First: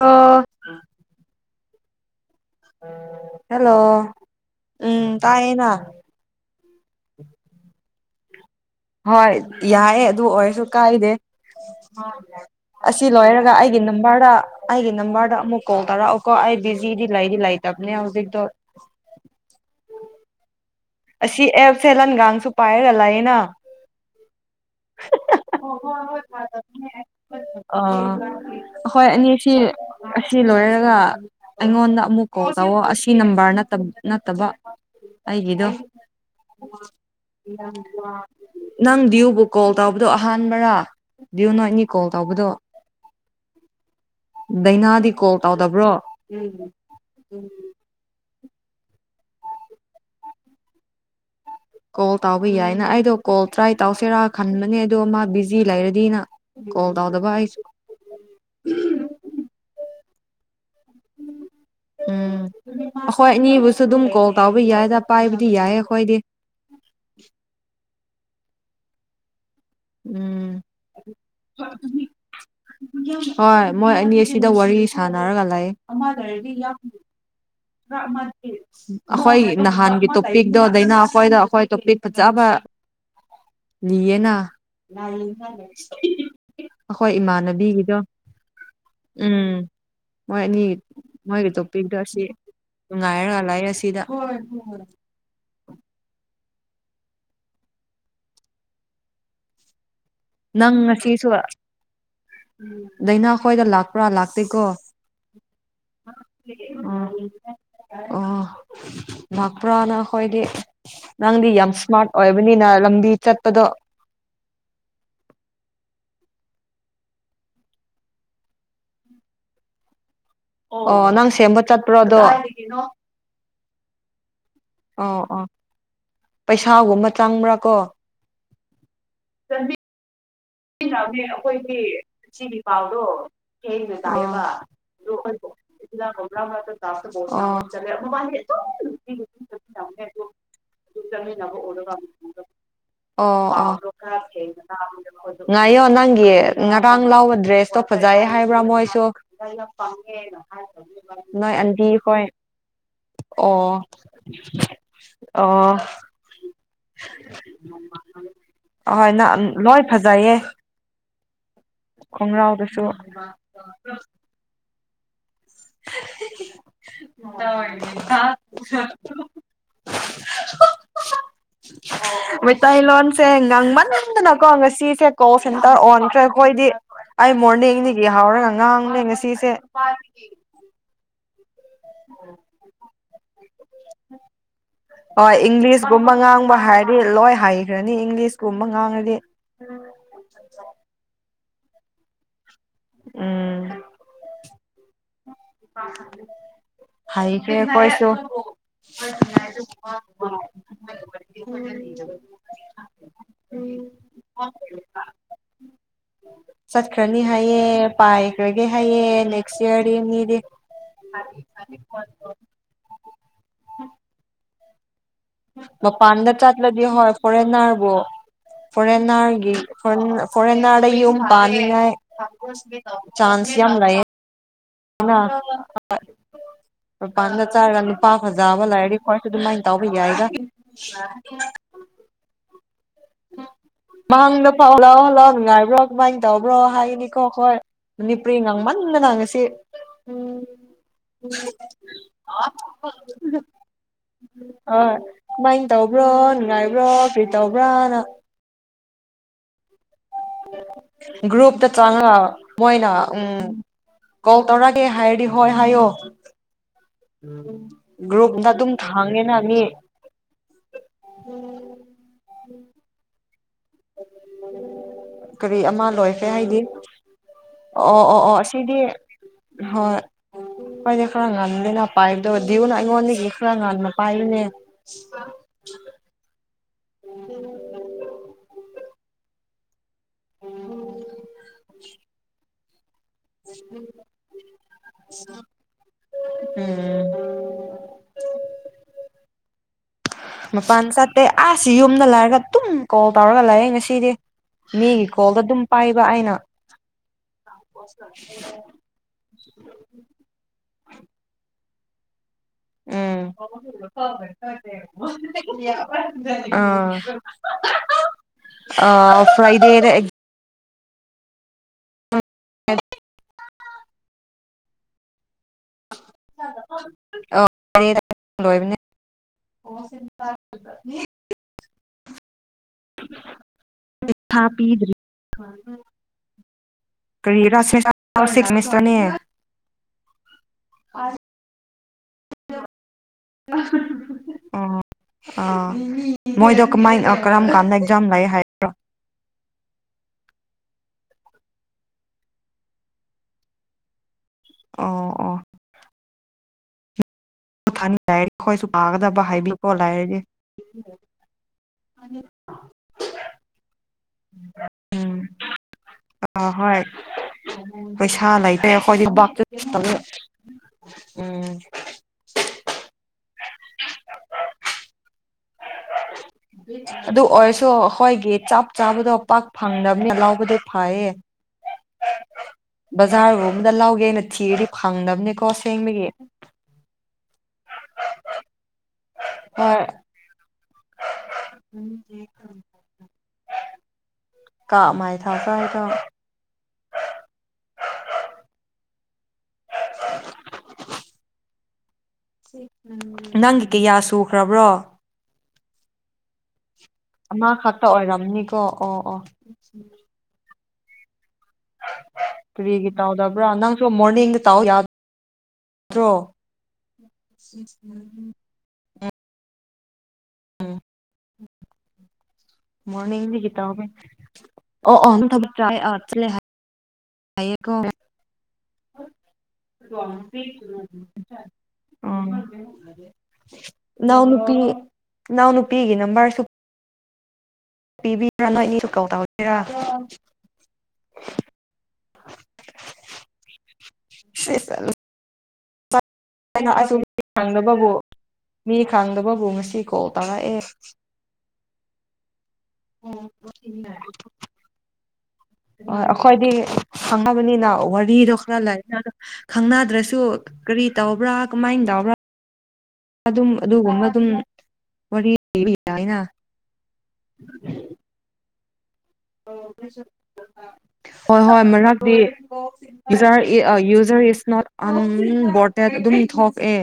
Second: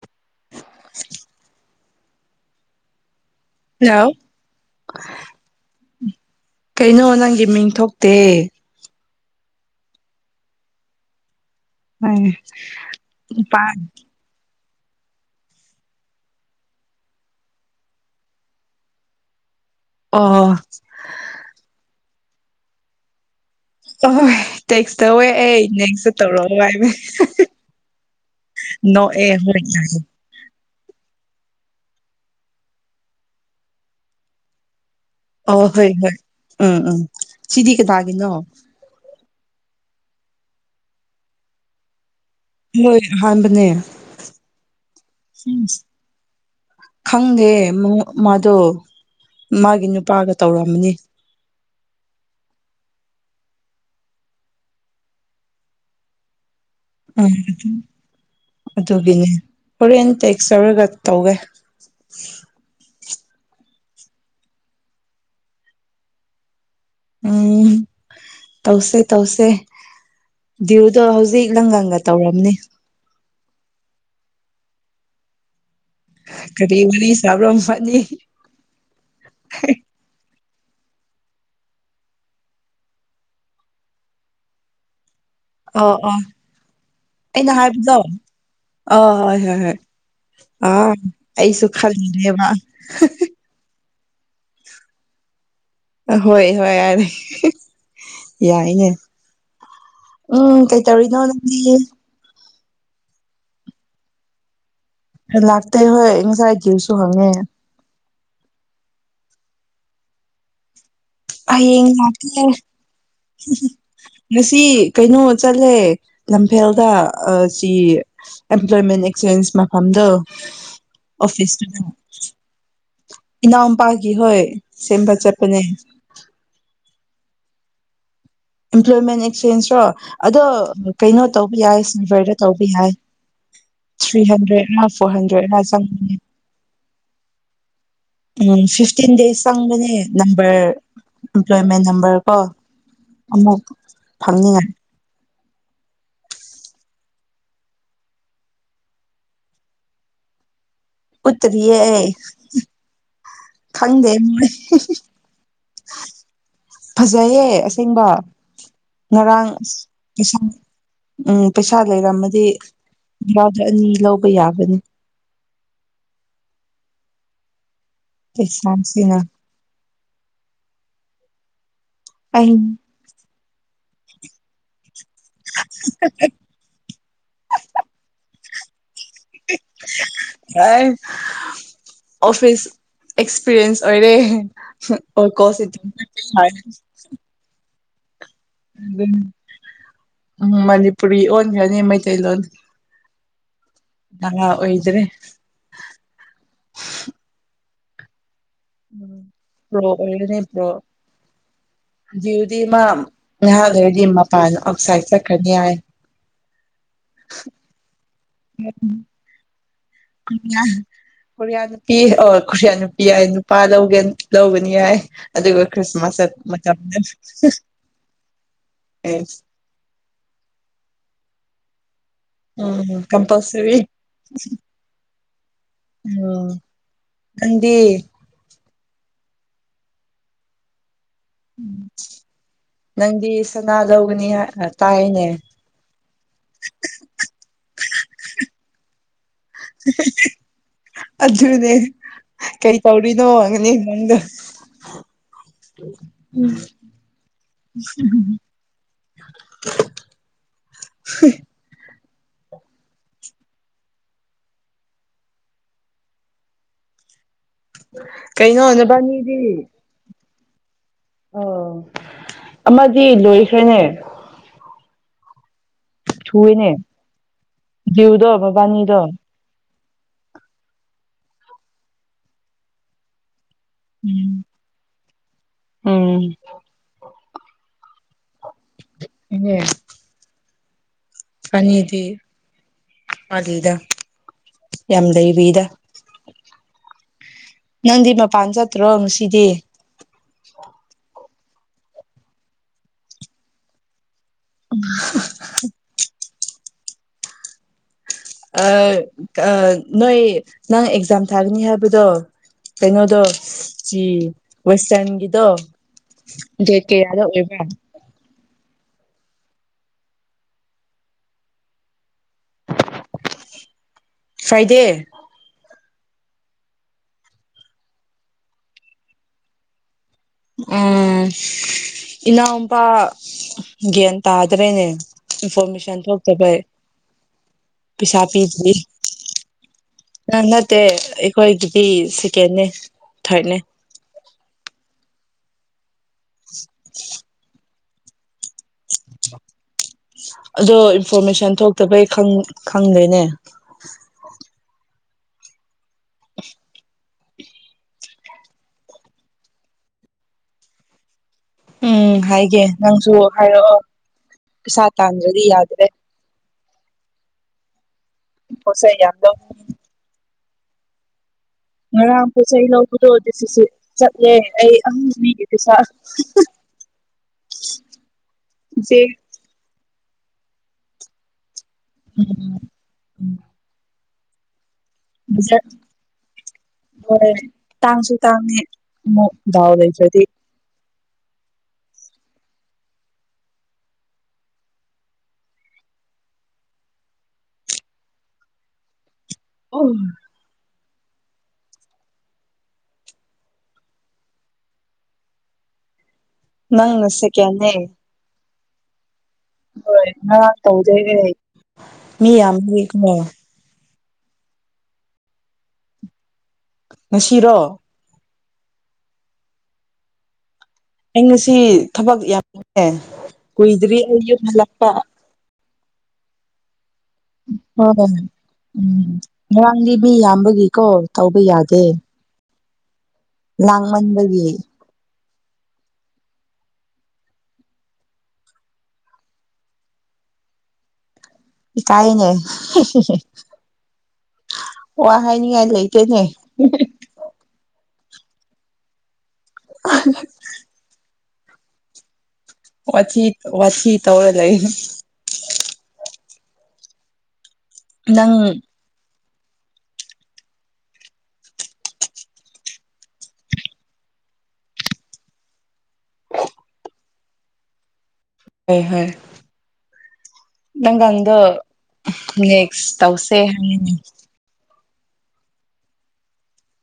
ꯑꯥ ꯑꯣ ꯍꯜꯂꯣ ꯎꯝ ꯇꯥꯏꯌꯦꯅꯥ ꯀꯩꯅꯣ ꯅꯪꯒꯤ ꯃꯤꯡ ꯊꯣꯛꯇꯦ ꯍꯣꯏ ꯌꯥꯏꯑꯦ ꯑꯗꯨ ꯑꯣꯏꯔꯁꯨ ꯀꯥꯏꯗꯦ ꯑꯦ ꯑꯁꯤ ꯂꯣꯏꯔꯒ ꯅꯨꯄꯥ ꯑꯩꯒꯤ ꯅꯝꯕꯔꯗ ꯑꯩꯒꯤ ꯅꯝꯕꯔꯗ ꯑꯃꯨꯛ ꯀꯣꯜ ꯇꯧꯔꯛꯑꯣꯀꯣ ꯑꯩ ꯕꯤꯖꯤꯗꯤ ꯂꯩꯗꯤ ꯂꯩꯇꯕꯅꯦ ꯍꯧꯖꯤꯛꯇꯣ ꯑꯣ ꯁꯨ ꯄꯥꯏꯔꯒ ꯂꯩꯅꯥ [unintelligible] ꯇꯦꯛꯁ ꯇꯧꯑꯦ ꯑꯩ ꯅꯪꯁꯨ ꯇꯧꯔꯛꯑꯣ ꯍꯥꯏꯕ ꯑ ꯑꯩꯈꯣꯏ ꯅꯣꯛꯑꯦ ꯑꯅꯤꯁꯤ ꯃꯣꯏ ꯑꯁꯤ ꯂꯣꯏꯔꯒ ꯑꯩꯉꯣꯟꯗ ꯑꯃꯨꯛ ꯀꯣꯜ ꯇꯧꯋ ꯑꯁꯤ ꯅꯝꯕꯔ ꯅꯠꯇꯕ ꯑꯣ ꯑꯩꯒꯤꯗꯣ ꯍꯣꯏ ꯍꯣꯏ ꯎꯝ ꯎꯝ ꯁꯤꯗꯤ ꯀꯅꯥꯒꯤꯅꯣ ꯅꯪ ꯗꯤꯌꯨꯕꯨ ꯀꯣꯜ ꯇꯧꯕꯗꯣ ꯑꯍꯥꯟꯕꯔꯥ ꯗꯤꯌꯨ ꯅꯣꯏꯅꯤ ꯀꯣꯜ ꯇꯧꯕꯗꯣ ꯍꯣꯏ ꯑꯍꯥꯟꯕꯅꯦ ꯗꯥꯏꯅꯥꯗꯤ ꯀꯣꯜ ꯇꯧꯗꯕ꯭ꯔꯣ ꯈꯪꯗꯦ ꯑꯩꯗꯣ ꯃꯥꯒꯤ ꯅꯨꯄꯥꯒ ꯇꯧꯔꯛꯃꯅꯤ ꯀꯣꯜ ꯇꯥꯎꯕ ꯌꯥꯏꯅ ꯑꯩꯗꯣ ꯀꯣꯜ ꯇ꯭ꯔꯥꯏ ꯇꯧꯁꯦꯔꯥ ꯈꯟꯕꯅꯦ ꯑꯗꯣ ꯃꯥ ꯕꯤꯖꯤ ꯂꯩꯔꯗꯤꯅ ꯀꯣꯜ ꯇꯧꯗꯕ ꯑꯩꯁꯨ ꯎ ꯑꯗꯨꯒꯤꯅꯦ ꯍꯔꯟ ꯦꯛ ꯁꯒ ꯇꯧꯋꯦ ꯎꯝ ꯑꯩꯈꯣꯏ ꯑꯅꯤꯕꯨꯁꯨ ꯑꯗꯨꯝ ꯀꯣꯜ ꯇꯧꯕꯕ ꯌꯥꯏꯗ ꯄꯥꯏꯕꯗꯤ ꯌꯥꯏꯌꯦ ꯑꯩꯈꯣꯏꯗꯤ [unintelligible] ꯎꯝ ꯇꯧꯁꯦ ꯇꯧꯁꯦ ꯎꯝ ꯭ꯌꯌꯨꯗꯣ ꯍꯧꯖꯤꯛ ꯂꯪꯒꯪꯒ ꯇꯧꯔꯝꯅꯤ ꯍꯣꯏ ꯃꯣꯏ ꯑꯅꯤ ꯑꯁꯤꯗ ꯋꯥꯔꯤ ꯁꯥꯟꯅꯔꯒ ꯂꯩ ꯀꯔꯤꯕꯔꯤ ꯁꯥꯕ꯭ꯔ ꯍꯣꯏ ꯅꯍꯥꯟꯒꯤ ꯇꯣ ꯇꯄꯤꯛꯇꯣ ꯑꯗꯩꯅ ꯑꯩꯈꯣꯏꯗ ꯑꯩꯈꯣꯏ ꯇꯣꯄꯤꯛ ꯐꯖꯕ ꯂꯤꯌꯦꯅ ꯑꯣ ꯑꯣ ꯑꯩꯈꯣꯏ ꯑꯩꯅ ꯏꯃꯥꯟꯅꯕꯤꯒꯤꯗꯣ ꯍꯥꯏꯕꯗꯣ ꯑ ꯍꯣꯏ ꯎꯝ ꯍꯣꯏ ꯍꯣꯏ ꯃꯣꯏ ꯑ ꯑꯩꯁꯨ ꯈꯜꯂꯤꯅꯦꯦꯕ ꯅꯨꯡꯉꯥꯏꯔꯒꯂꯑ ꯑꯁꯤꯗ ꯍꯣꯏ ꯍꯣꯏ ꯍꯣꯏ ꯍꯣꯏ ꯌꯥꯔꯦ ꯌꯥꯏꯅꯦ ꯎꯝ ꯀꯩꯇꯧꯔꯤꯅꯣ ꯅꯪꯗꯤ ꯑꯗꯥꯏꯅꯥꯈ꯭ꯣꯏꯗ ꯂꯥꯛꯄ꯭ꯔꯥ ꯂꯥꯛꯇꯦꯀꯣ ꯂꯥꯛꯇꯣꯏ ꯍꯣꯏ ꯉꯁꯥꯏꯒꯤꯁꯨ ꯑꯣ ꯍꯪꯉꯦ ꯥꯛꯄ꯭ꯔꯅ ꯈꯗꯤ ꯍꯌꯦꯡ ꯂꯥꯛꯀꯦ ꯂꯝꯕꯤ ꯆꯠꯄꯗꯣ ꯉꯁꯤ ꯀꯩꯅꯣ ꯆꯠꯂꯦ ꯂꯝꯐꯦꯜꯗ ꯁꯤ ꯑꯦꯝꯄ꯭ꯂꯣꯏꯃꯦꯟ ꯑꯦꯛꯆꯦꯟꯁ ꯃꯐꯝꯗꯣ ꯑꯣ ꯅꯪ ꯁꯦꯝꯕ ꯑꯣꯐꯤꯁꯇꯨꯗ ꯆꯠꯄ꯭ꯔꯣꯗꯣ ꯏꯅꯥꯎꯄꯥꯒꯤ ꯍꯣꯏ ꯁꯤꯝꯕ ꯆꯄꯅꯦ ꯄꯩꯁꯥꯒꯨꯝꯕ ꯆꯪꯕ꯭ꯔꯥ ꯀꯣ ꯏꯝꯄ꯭ꯂꯣꯣꯏꯃꯦꯟ ꯑꯦꯛꯁꯆꯦꯟꯖ ꯔꯣ ꯁꯤꯅꯦ ꯑꯩꯈꯣꯏꯒꯤꯆꯒꯤ ꯇꯧꯕ ꯌꯥꯏ ꯄꯥꯎꯗꯣ ꯍꯌꯦꯡ ꯊ꯭ꯔꯤ ꯇꯕ ꯍꯟꯗ꯭ꯔꯦꯗꯔ ꯐꯣꯔ ꯑꯗꯣ ꯍꯟꯗ꯭ꯔꯦꯗꯔ ꯆꯪꯕꯅꯦ ꯑꯩꯈꯣꯏ ꯃꯃ ꯎꯝ ꯐꯤꯐꯇꯤꯟ ꯗꯦꯖ ꯆꯪꯕꯅꯦ ꯅꯝꯕꯔ ꯑꯝꯄ꯭ꯂꯣꯏꯃꯦꯟ ꯅꯝꯕꯔꯀꯣ ꯑꯃꯨꯛ ꯑꯣ ꯐꯪꯅꯤꯡꯉꯥꯏ ꯉꯥꯏꯌꯣ ꯅꯪꯒꯤ ꯉꯔꯥꯡ ꯂꯥꯎꯕ ꯗ꯭ꯔꯦꯁꯇꯣ ꯐꯖꯩ ꯍꯥꯏꯕ꯭ꯔꯥ ꯃꯣꯏꯁꯨ ꯅꯣꯏ ꯎꯠꯇꯔꯤꯌꯦ ꯑꯗꯤ ꯑꯩ ꯍꯣꯏ ꯑꯣ ꯈꯪꯗꯦ ꯃꯣꯏ ꯑꯣ ꯐꯖꯩꯌꯦ ꯑꯁꯦꯡꯕ ꯑ ꯍꯣꯏ ꯉꯔꯥꯡ ꯂꯣꯏ ꯑꯁ ꯐꯖ ꯄꯩꯁꯥ ꯎꯝ ꯄꯩꯁꯥ ꯂꯩꯔꯝꯃꯗꯤ ꯈꯣꯡꯒ꯭ꯔꯥꯎꯗꯨꯁꯨ ꯔꯥꯗ ꯑꯅꯤ ꯂꯧꯕ ꯌꯥꯕ꯭ꯔꯥ [unintelligible] [unintelligible] ꯄꯩꯁꯥꯁꯤꯅ [unintelligible] [unintelligible] ꯑꯩ ꯃꯩꯇꯩ ꯂꯣꯟꯁꯦ ꯉꯥꯡꯃꯟ [unintelligible] ꯀꯣꯜ ꯁꯦꯟꯇꯔ ꯑꯣꯟꯈ꯭ꯔꯦ ꯑꯩꯈꯣꯏꯗꯤ ꯑꯩ ꯃꯣꯔꯅꯤꯡꯗꯒꯤ ꯍꯧꯔꯒ ꯉꯥꯡꯂꯦ ꯉꯁꯤꯗꯤ [unintelligible] ꯑꯣꯐꯤꯁ ꯑꯦꯛꯁꯄꯤꯔꯤꯌꯦꯟꯁ ꯑꯣꯏꯔꯦ ꯍꯣꯏ ꯀꯣꯜ ꯁꯤ ꯅꯤ ꯏꯪꯂꯤꯁ ꯎꯝ ꯃꯅꯤꯄꯨꯔꯤ ꯑꯣ [unintelligible] ꯎꯝ ꯑꯣꯏꯗ꯭ꯔꯦ ꯍꯥꯏꯁꯦ ꯀꯣꯏꯁꯨ ꯄ꯭ꯔꯣ ꯑꯣꯏꯔꯅꯤ ꯄ꯭ꯔꯣ ꯖꯤꯗꯤ ꯃꯥ ꯉꯥꯏꯍꯥꯛ ꯂꯩꯔꯗꯤ ꯃꯄꯥꯟ ꯑꯣꯛꯁꯥꯏꯠ ꯆꯠꯈꯅꯤ ꯍꯥꯏ ꯆꯠꯈ꯭ꯔꯅꯤ ꯍꯥꯏꯌꯦ ꯄꯥꯏꯈ꯭ꯔꯒꯦ ꯍꯥꯏꯑꯦ ꯅꯦꯛꯁ ꯏꯌꯥꯔꯗꯤ ꯃꯤꯗꯤ ꯈꯨꯔꯤꯌꯥ ꯅꯨꯄꯤ ꯑ ꯈꯨꯔꯤꯌꯥ ꯅꯨꯄꯤ ꯌꯥꯏ ꯅꯨꯄꯥ ꯂꯧꯒꯦ ꯂꯧꯕꯅꯤ ꯌꯥꯏ ꯃꯄꯥꯟꯗ ꯆꯠꯂꯗꯤ ꯍꯣꯏ ꯐꯣꯔꯦꯟꯅꯔꯕꯨ ꯐꯣꯔꯦꯟꯅꯔꯒꯤ [unintelligible] ꯎꯝ ꯀꯝꯄꯜꯁꯔꯤ ꯎꯝ ꯄꯥꯟꯗ ꯅꯪꯗꯤ ꯆꯔꯒ ꯅꯨꯄꯥ ꯐꯖꯥꯕ ꯂꯥꯏ ꯈꯣꯏꯁꯨ ꯑꯗꯨꯝꯃꯥꯏꯅ ꯇꯥꯎꯕ ꯌꯥꯏꯗ [unintelligible] ꯁꯅꯥ ꯂꯧꯒꯅꯤ ꯃꯥꯡꯗ ꯄꯥꯎ ꯂꯥꯎ ꯇꯥꯏꯅꯦ ꯍꯂꯥꯎꯑꯣ ꯅꯨꯡꯉꯥꯏꯕ꯭ꯔꯣ ꯀꯃꯥꯏꯅ ꯇꯧꯕ꯭ꯔꯣ ꯍꯥꯏꯅꯤꯀꯣ ꯍꯣꯏ ꯃꯅꯤꯄꯨꯔꯤ ꯉꯥꯡꯃꯟꯅ ꯅꯥꯡꯃꯟꯗꯅ ꯁꯤ ꯎꯝ ꯑꯗꯨꯅꯦ ꯀꯩ ꯇꯧꯔꯤꯅꯣ ꯍꯪꯒꯅꯤ ꯅꯪꯗꯣ ꯁꯨꯃꯥꯏꯅ ꯇꯧꯕ꯭ꯔꯣ ꯅꯨꯡꯉꯥꯏꯕ꯭ꯔꯣ ꯀꯔꯤ ꯇꯧꯕ꯭ꯔꯥꯅ [unintelligible] [unintelligible] ꯒ꯭ꯔꯨꯄꯗ ꯆꯪꯉꯛ ꯑꯣ ꯃꯣꯏꯅ ꯎꯝ ꯀꯣꯜ ꯇꯧꯔꯛꯑꯒꯦ ꯍꯥꯏꯔꯗꯤ ꯍꯣꯏ ꯍꯥꯏꯌꯣ ꯒ꯭ꯔꯨꯞꯨꯞꯅ ꯑꯗꯨꯝ ꯀꯩꯅꯣ ꯊꯥꯏꯅ ꯃꯤ ꯑꯣ ꯑꯥꯃꯗꯤ ꯂꯣꯏ ꯈꯔꯦꯅꯦ ꯀꯔꯤ ꯑꯃ ꯂꯣꯏꯈ꯭ꯔꯦ ꯍꯥꯏꯗꯤ ꯑꯣ ꯑꯣ ꯑꯣ ꯗꯤꯌꯨꯗꯣ ꯑꯣ ꯑꯁꯤꯗꯤ ꯃꯕꯥꯅꯤꯗꯣ ꯍꯣꯏ ꯀꯣꯏꯅꯦ ꯈꯔ ꯉꯝꯗꯦꯅ ꯄꯥꯏꯞꯗꯗꯤꯌꯅ ꯑꯩꯉꯣꯟꯅꯤ ꯈꯔ ꯉꯟꯅ ꯎꯝ ꯄꯤꯏꯕꯅꯦ [unintelligible] ꯎꯝ ꯎ [unintelligible] ꯏꯅꯦ ꯑꯅꯤꯗꯤ ꯑꯗꯤꯗ ꯌꯥꯝꯂꯩꯔꯤꯗ ꯎꯝ ꯅꯪꯗꯤ ꯃꯄꯥꯟ ꯆꯠꯇꯔꯣ ꯉꯁꯤꯗꯤ ꯃꯄꯥꯟ ꯆꯠ ꯑꯩ ꯑꯥꯁꯤ ꯌꯨꯝꯗ ꯂꯔꯒ ꯇꯨꯝ ꯀꯣꯜ ꯇꯧꯔꯒ ꯂꯥꯛꯑꯦ ꯉꯁꯤꯗꯤ ꯃꯤꯒꯤ ꯀꯣꯜꯗ ꯑꯗꯨꯝ ꯄꯥꯏꯕ ꯑꯩꯅ ꯑ [unintelligible] ꯅꯣꯏ ꯅꯪ ꯑꯦꯛꯖꯥꯝ ꯊꯥꯒꯅꯤ ꯍꯥꯏꯕ ꯕꯗꯣ ꯎꯝ ꯋꯦꯁꯇꯔꯟꯒꯤꯗꯣ ꯗꯦꯠ [unintelligible] ꯀꯌꯥꯗ ꯑꯣꯏꯕ꯭ꯔꯥ ꯑꯥ ꯑ ꯐ꯭ꯔꯥꯏꯗꯦꯗ ꯎꯝ ꯐ꯭ꯔꯥꯏꯗꯦ [unintelligible] ꯎꯝ ꯏꯅꯥꯎꯄꯥ ꯒ꯭ꯌꯥꯟ ꯄꯩꯁꯥ ꯇꯥꯗ꯭ꯔꯦꯅꯦ ꯄꯤꯗ꯭ꯔꯤ ꯏꯟꯐꯣꯔꯃꯦꯁꯟ ꯊꯣꯛꯇꯕꯩ ꯀꯔꯤꯔꯥ ꯁꯤꯛꯁ ꯄꯩꯁꯥ ꯄꯤꯗ꯭ꯔꯤ ꯁꯦꯃꯤꯁꯇꯔꯅꯦ ꯅꯠꯇꯦ ꯑꯩꯈꯣꯏꯒꯤ ꯑꯩ ꯁꯦꯀꯦꯟꯅꯦ ꯑ ꯊꯥꯔꯠꯅꯦ [unintelligible] ꯑꯥ ꯃꯣꯏꯗꯣ ꯀꯃꯥꯏꯅ ꯀꯔꯝ ꯀꯥꯟꯅꯒꯦ ꯖꯝ ꯂꯩ ꯍꯥꯏ [inaudible] ꯑꯗꯣ ꯏꯟꯐꯣꯔꯃꯦꯁꯟ ꯊꯣꯛꯇꯕꯩ ꯈꯪꯗꯦꯅꯦ ꯑꯣ ꯑꯣ ꯊꯥꯅꯤꯉꯥꯏ ꯑꯩꯈꯣꯏꯁꯨ ꯄꯥꯒꯗꯕ ꯍꯥꯏꯕꯤꯈꫭ ꯂꯥꯏꯔꯗꯤ ꯎꯝ ꯍꯥꯏꯒꯦ ꯅꯪꯁꯨ ꯍꯥꯏꯔꯛꯑꯣ ꯄꯩꯁꯥ ꯎꯝ ꯇꯥꯟꯗ꯭ꯔꯗꯤ ꯌꯥꯗ꯭ꯔꯦ ꯑꯥ ꯍꯣꯏ ꯄꯩꯁꯥ ꯂꯩꯇꯔꯦ ꯄꯣꯠ ꯆꯩ ꯑꯩꯈꯣꯏꯗꯤ ꯌꯥꯝ ꯕꯥꯛꯇ ꯂꯧꯅꯤꯡꯉꯤ ꯇꯧꯋꯦ ꯎꯝ ꯉꯔꯥꯡ ꯄꯣꯠ ꯆꯩ ꯂꯧꯕꯗꯣ ꯑꯗꯨꯁꯨ ꯁꯤ ꯆꯠꯂꯦ ꯑꯩ ꯑꯍꯝ ꯂꯩꯗꯦ ꯑꯗꯨ ꯑꯣꯏꯔꯁꯨ ꯑꯩꯈꯣꯏꯒꯤ ꯆꯥꯞ ꯏꯆꯦ ꯆꯥꯕꯗꯣ ꯄꯥꯛ ꯐꯪ ꯂꯥꯎꯕꯗꯣ ꯐꯥꯏꯌꯦ ꯎꯝ ꯕꯖꯥꯔ ꯒꯨꯝꯕꯗ ꯂꯥꯎꯒꯦꯅ ꯊꯤꯔꯤ ꯍꯣꯏ ꯇꯥꯡꯁꯨ ꯇꯥꯡꯉꯦ ꯑꯃꯨꯛ ꯗꯥꯎ ꯍꯣꯏ ꯂꯩꯇ꯭ꯔꯗꯤ [inaudible] ꯀꯥ ꯃꯥꯥꯏ ꯊꯥꯁ ꯍꯥꯏꯗ ꯑꯣ ꯅꯪꯒꯤ ꯀꯌꯥ ꯁꯨꯈ꯭ꯔꯕ꯭ꯔꯣ ꯅꯪꯅ ꯑꯃ ꯁꯦꯀꯦꯟꯅꯦ ꯈꯛꯇ ꯑꯣꯏꯔꯝꯅꯤꯀꯣ ꯑꯣ ꯑꯣ ꯍꯣꯏ ꯅ ꯇꯧꯗꫭꯏꯅꯦ ꯃꯤ ꯌꯥꯝꯔꯤ ꯃꯣꯔꯅꯤꯡ ꯇꯥꯎ ꯌꯥ ꯗ꯭ꯔꯣ [inaudible] ꯉꯁꯤꯔꯣ ꯎꯝ ꯑꯩ ꯉꯁꯤ ꯊꯕꯛ ꯌꯥꯝ ꯃꫭꯔꯅꯤꯡꯗꯤꯒꯤ ꯇꯧꯕꯦ ꯍꯜꯂꯛꯄ ꯑꯣ ꯑꯣ ꯆꯥꯏ ꯑ ꯆꯦ ꯍꯥ ꯍꯣꯏ ꯎꯝ ꯉꯔꯥꯡꯗꯤ ꯃꯤ ꯌꯥꯝꯕꯒꯤꯀꯣ ꯇꯧꯕ ꯌꯥꯗꯦ ꯎꯝ ꯅꯅꯥꯎ ꯂꯥꯡꯃꯟꯕꯒꯤ ꯅꯨꯄꯤ ꯏꯅꯥꯎ ꯅꯨꯄꯤꯒꯤ ꯅꯝꯕꯔꯁꯨ ꯄꯤꯕꯤꯕ꯭ꯔꯥ ꯅꯣꯏ ꯑꯅꯤꯁꯨ ꯀꫭꯜ ꯇꯧꯒꯦꯔꯥ ꯏ ꯀꯥꯏꯌꯦꯅꯦ ꯋꯥ ꯍꯥꯏꯅꯤꯉꯥꯏ ꯀꯩꯅꯣ ꯑꯁꯨꯝ ꯍꯪꯅꯕꯕꯨ ꯃꯤ ꯈꯥꯡꯗꯕꯣ ꯑꯗꯨ ꯉꯁꯤꯀꯣ ꯇꯔ ꯑꯦ ꯋꯥꯊꯤ ꯋꯥꯊꯤ ꯇꯧꯔ ꯂꯩ ꯍꯣꯏ ꯑꯩꯈꯣꯏꯗꯤ ꯈꯪꯉꯕꯅꯤꯅ ꯑꯧ ꯋꯥꯔꯤꯗꯣ ꯅꯪ ꯈꯔ ꯂꯥꯛ ꯈꯪꯅꯗ꯭ꯔꯁꯨ ꯀꯔꯤ ꯇꯧꯕ꯭ꯔꯥ ꯀꯃꯥꯏꯅ ꯇꯕ꯭ꯔꯥ ꯑꯗꯨꯝ ꯑꯗꯨꯒꯨꯝꯕ ꯑꯗꯨꯝ ꯋꯥꯔꯤ ꯑꯅ ꯑꯣ ꯍꯣꯏ ꯅꯪꯒꯥꯡꯗꯣ ꯍꯣꯏ ꯍꯣꯏ ꯃꯔꯝꯗꯤ ꯅꯦꯛꯁ ꯇꯧꯁꯦ ꯍꯥꯏꯅꯤ ꯌꯨꯖꯔ ꯏꯁ ꯅꯣꯠ ꯎꯝ ꯕꯣꯔꯇꯦꯠ ꯑꯗꯨꯝ ꯊꯣꯛꯑꯦ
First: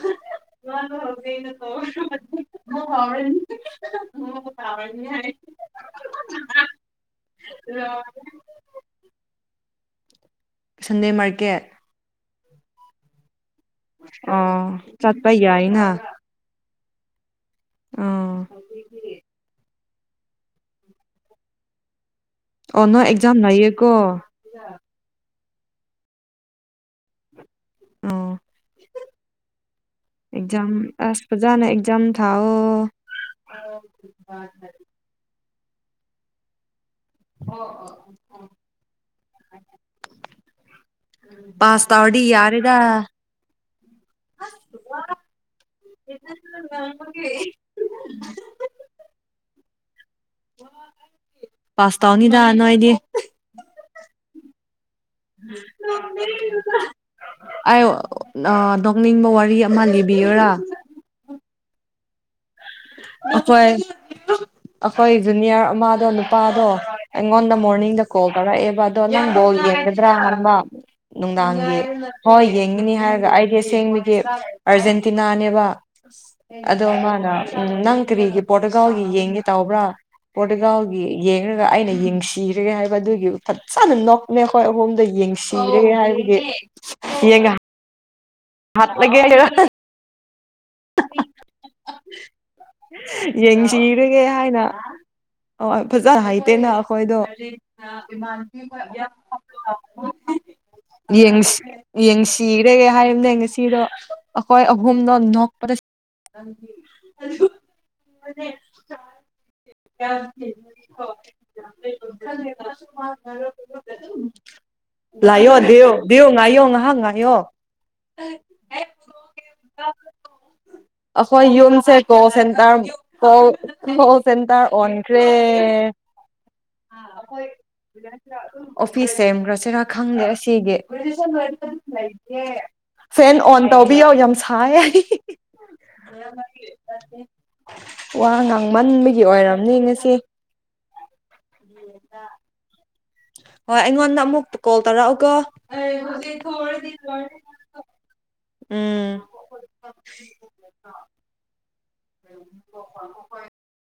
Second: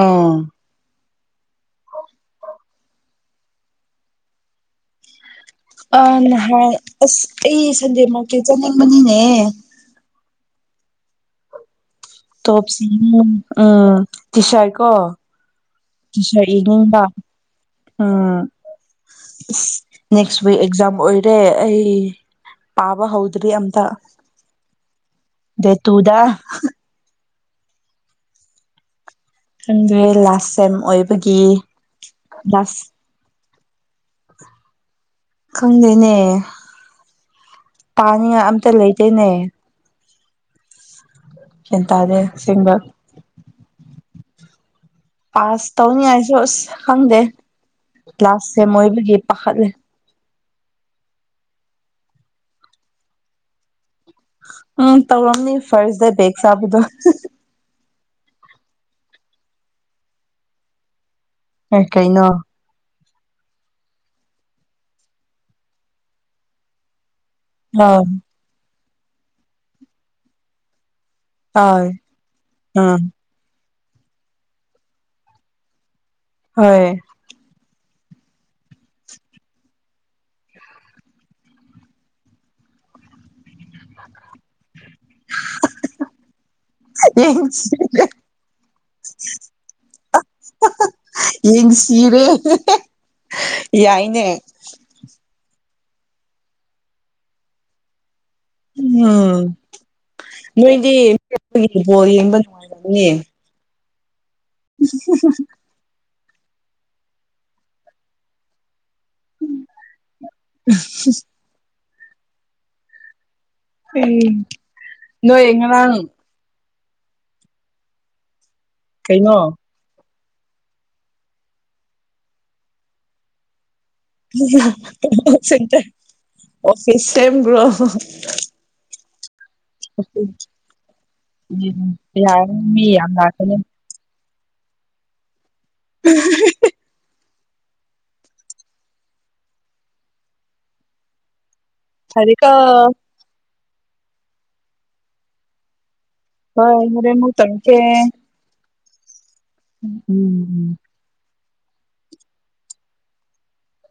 ꯑꯥ [unintelligible] ꯇꯥꯕꯅꯤ ꯍꯥꯏ ꯑ ꯅꯍꯥꯟ ꯑꯁ ꯑꯩ ꯁꯟꯗꯦ ꯃꯥꯔꯀꯦꯠ ꯆꯪꯉꯝꯕꯅꯤꯅꯦ ꯁꯟꯗꯦ ꯃꯥꯔꯀꯦꯠ ꯇꯣꯞꯁ ꯎꯝ ꯇꯤ ꯑꯥ ꯁꯔꯠ ꯀꯣ ꯆꯠꯄ ꯌꯥꯏꯅ ꯇꯤ ꯁꯔꯠ ꯌꯦꯡꯅꯤꯡꯕ ꯑꯥ ꯅꯦꯛꯁ ꯋꯤꯛ ꯑꯦꯛꯖꯥꯝ ꯑꯣꯏꯔꯦ ꯑꯩ ꯑꯣ ꯅꯣꯏ ꯄꯥꯕ ꯑꯦꯛꯖꯥꯝ ꯍꯧꯗ꯭ꯔꯤ ꯑꯝꯇ ꯂꯩꯌꯦꯀꯣ ꯗꯦꯠ ꯇꯨꯗ ꯑꯣ ꯈꯪꯗꯦ ꯂꯥꯁ ꯑꯦꯛꯖꯥꯝ ꯇꯥꯏꯝ ꯑꯁ ꯑꯣꯏꯕꯒꯤ ꯂꯥꯁ ꯑ ꯈꯪꯗꯦꯅꯦ ꯈꯪꯗꯦꯅꯦ ꯄꯥꯅꯤꯉ ꯑꯝꯇ ꯂꯩꯇꯦꯅꯦ ꯒ꯭ꯌꯥꯟ ꯄꯥꯁ ꯇꯥꯗꯦ ꯇꯧꯔꯗꯤ ꯑꯁꯦꯡꯕ ꯌꯥꯔꯦꯗ ꯄꯥꯁ ꯇꯧꯅꯤꯉꯥꯏꯁꯨ ꯑꯁ ꯈꯪꯗꯦ ꯀ꯭ꯂꯥꯁ ꯁꯦꯝ ꯑꯣꯏꯕꯒꯤ ꯄꯥꯈꯠꯂꯦ ꯄꯥꯁ ꯇꯧꯅꯤꯗ ꯅꯣꯏꯗꯤ [inaudible] ꯎꯝ ꯇꯧꯔꯝꯅꯤ ꯐꯥꯔꯁ ꯗ ꯕꯦꯛ ꯆꯥꯕꯗꯣ ꯑꯩ ꯅꯣꯛꯅꯤꯡꯕ ꯋꯥꯔꯤ ꯑꯃ ꯂꯤꯕꯤꯌꯔꯥ ꯀꯩꯅꯣ ꯑꯩꯈꯣꯏ ꯑꯩꯈꯣꯏ ꯖꯨꯅꯤꯌꯔ ꯑꯃꯗꯣ ꯅꯨꯄꯥꯗꯣ ꯑꯩꯉꯣꯟꯗ ꯑꯥ ꯃꯣꯔꯅꯤꯡꯗ ꯀꯣꯜ ꯇꯧꯔꯛꯑꯦꯕ ꯑꯗꯣ ꯅꯪ ꯕꯣꯜ ꯌꯦꯡꯒꯗ꯭ꯔꯥ ꯍꯪꯕ ꯅꯨꯡꯗꯥꯡꯒꯤ ꯑꯥ ꯍꯣꯏ ꯌꯦꯡꯉꯅꯤ ꯎꯝ ꯍꯥꯏꯔꯒ ꯑꯩꯒꯤ ꯁꯦꯡꯕꯒꯤ ꯑꯔꯖꯦꯟꯇꯤꯅꯥꯅꯦꯕ꯫ ꯑꯗꯣ ꯍꯣꯏ ꯃꯥꯅ ꯎ ꯅꯪ ꯀꯔꯤꯒꯤ ꯄꯣꯔꯇꯨꯒꯥꯜꯒꯤ ꯌꯦꯡꯒꯦ ꯇꯕ꯭ꯔꯥ ꯄꯣꯔꯇꯨꯒꯥꯜꯒꯤ ꯌꯦꯡꯔꯒ ꯑꯩꯅ ꯌꯦꯡꯁꯤꯔꯒꯦ ꯍꯥꯏꯕ ꯑꯗꯨꯒꯤ ꯐꯖꯅ ꯅꯣꯛꯃꯦ ꯑꯈꯣꯏ ꯑꯍꯨꯝ꯫ ꯌꯦꯡꯁꯤꯔꯒꯦ ꯍꯥꯏꯕꯒꯤ ꯌꯦꯡꯉꯥ ꯍꯥꯠꯂꯒꯦ ꯍꯥꯏꯔꯣ ꯌꯦꯡꯁꯤꯔꯦ ꯌꯦꯡꯁꯤꯔꯒꯦ ꯌꯥꯏꯅꯦ ꯍꯥꯏꯅ ꯑꯣ ꯐꯖꯅ ꯍꯥꯏꯇꯦꯅ ꯑꯈꯣꯏꯗꯣ꯫ ꯎꯝ ꯅꯣꯏꯗꯤ ꯕꯣꯜ ꯌꯦꯡꯕ ꯅꯨꯡꯉꯥꯏꯔꯅꯦ ꯏꯔꯣ ꯑꯈꯣꯏ ꯑꯍꯨꯝꯗꯣ ꯅꯣꯛꯄꯗ ꯁꯤ [inaudible] ꯌꯥ ꯍ [unintelligible] ꯎꯝ [unintelligible] ꯂꯥꯏ ꯅꯣꯏ ꯌꯣ ꯉꯔꯥꯡ ꯗꯦꯌꫭ ꯉꯥꯏꯌꫭ꯫ ꯉꯥꯏꯍꯥꯛ ꯉꯥꯏꯌꯣ꯫ ꯀꯩꯩꯅꯣ꯫ ꯑꯩꯈꯣꯏ ꯌꯨꯝꯁꯦ ꯀꯣꯜꯁꯦꯟꯇꯔ ꯀꯣꯜ ꯀꯣꯜ ꯁꯦꯟꯇꯔ ꯑꯣꯟꯈ꯭ꯔꯦ ꯀꫭꯜ ꯁꯦꯟꯇꯔ ꯑꯣꯐꯤꯁ ꯁꯦꯝꯒ꯭ꯔꫭ꯫ ꯁꯦꯝꯒ꯭ꯔꯁꯦ꯫ ꯈꯪꯗꯦ ꯑꯁꯤꯒꯤ ꯎꯝ ꯌꯥꯔꯅꯤ ꯃꯤ ꯌꯥꯝ ꯐꯦꯟ ꯂꯥꯛꯀꯅꯤ ꯑꯣꯟ ꯇꯧꯕꯤꯑꯣ ꯍꯥꯏ [unintelligible] ꯋꯥ ꯉꯥꯡꯃꯟꯕꯒꯤ ꯑꯣꯏꯔꯝꯅꯦ ꯉꯁꯤ ꯐꯔꯦ ꯀꯣ ꯍꯣꯏ ꯑꯩꯉꯣꯟꯗ ꯑꯃꯨꯛ ꯀꯣꯜ ꯇꯧꯔꯛꯑꯣꯀꯣ ꯍꯣꯏ ꯍꯣꯔꯦꯟꯃꯨꯛ ꯇꯧꯔꯛꯀꯦ ꯎꯝ ꯎꯝ ꯎꯝ [unintelligible]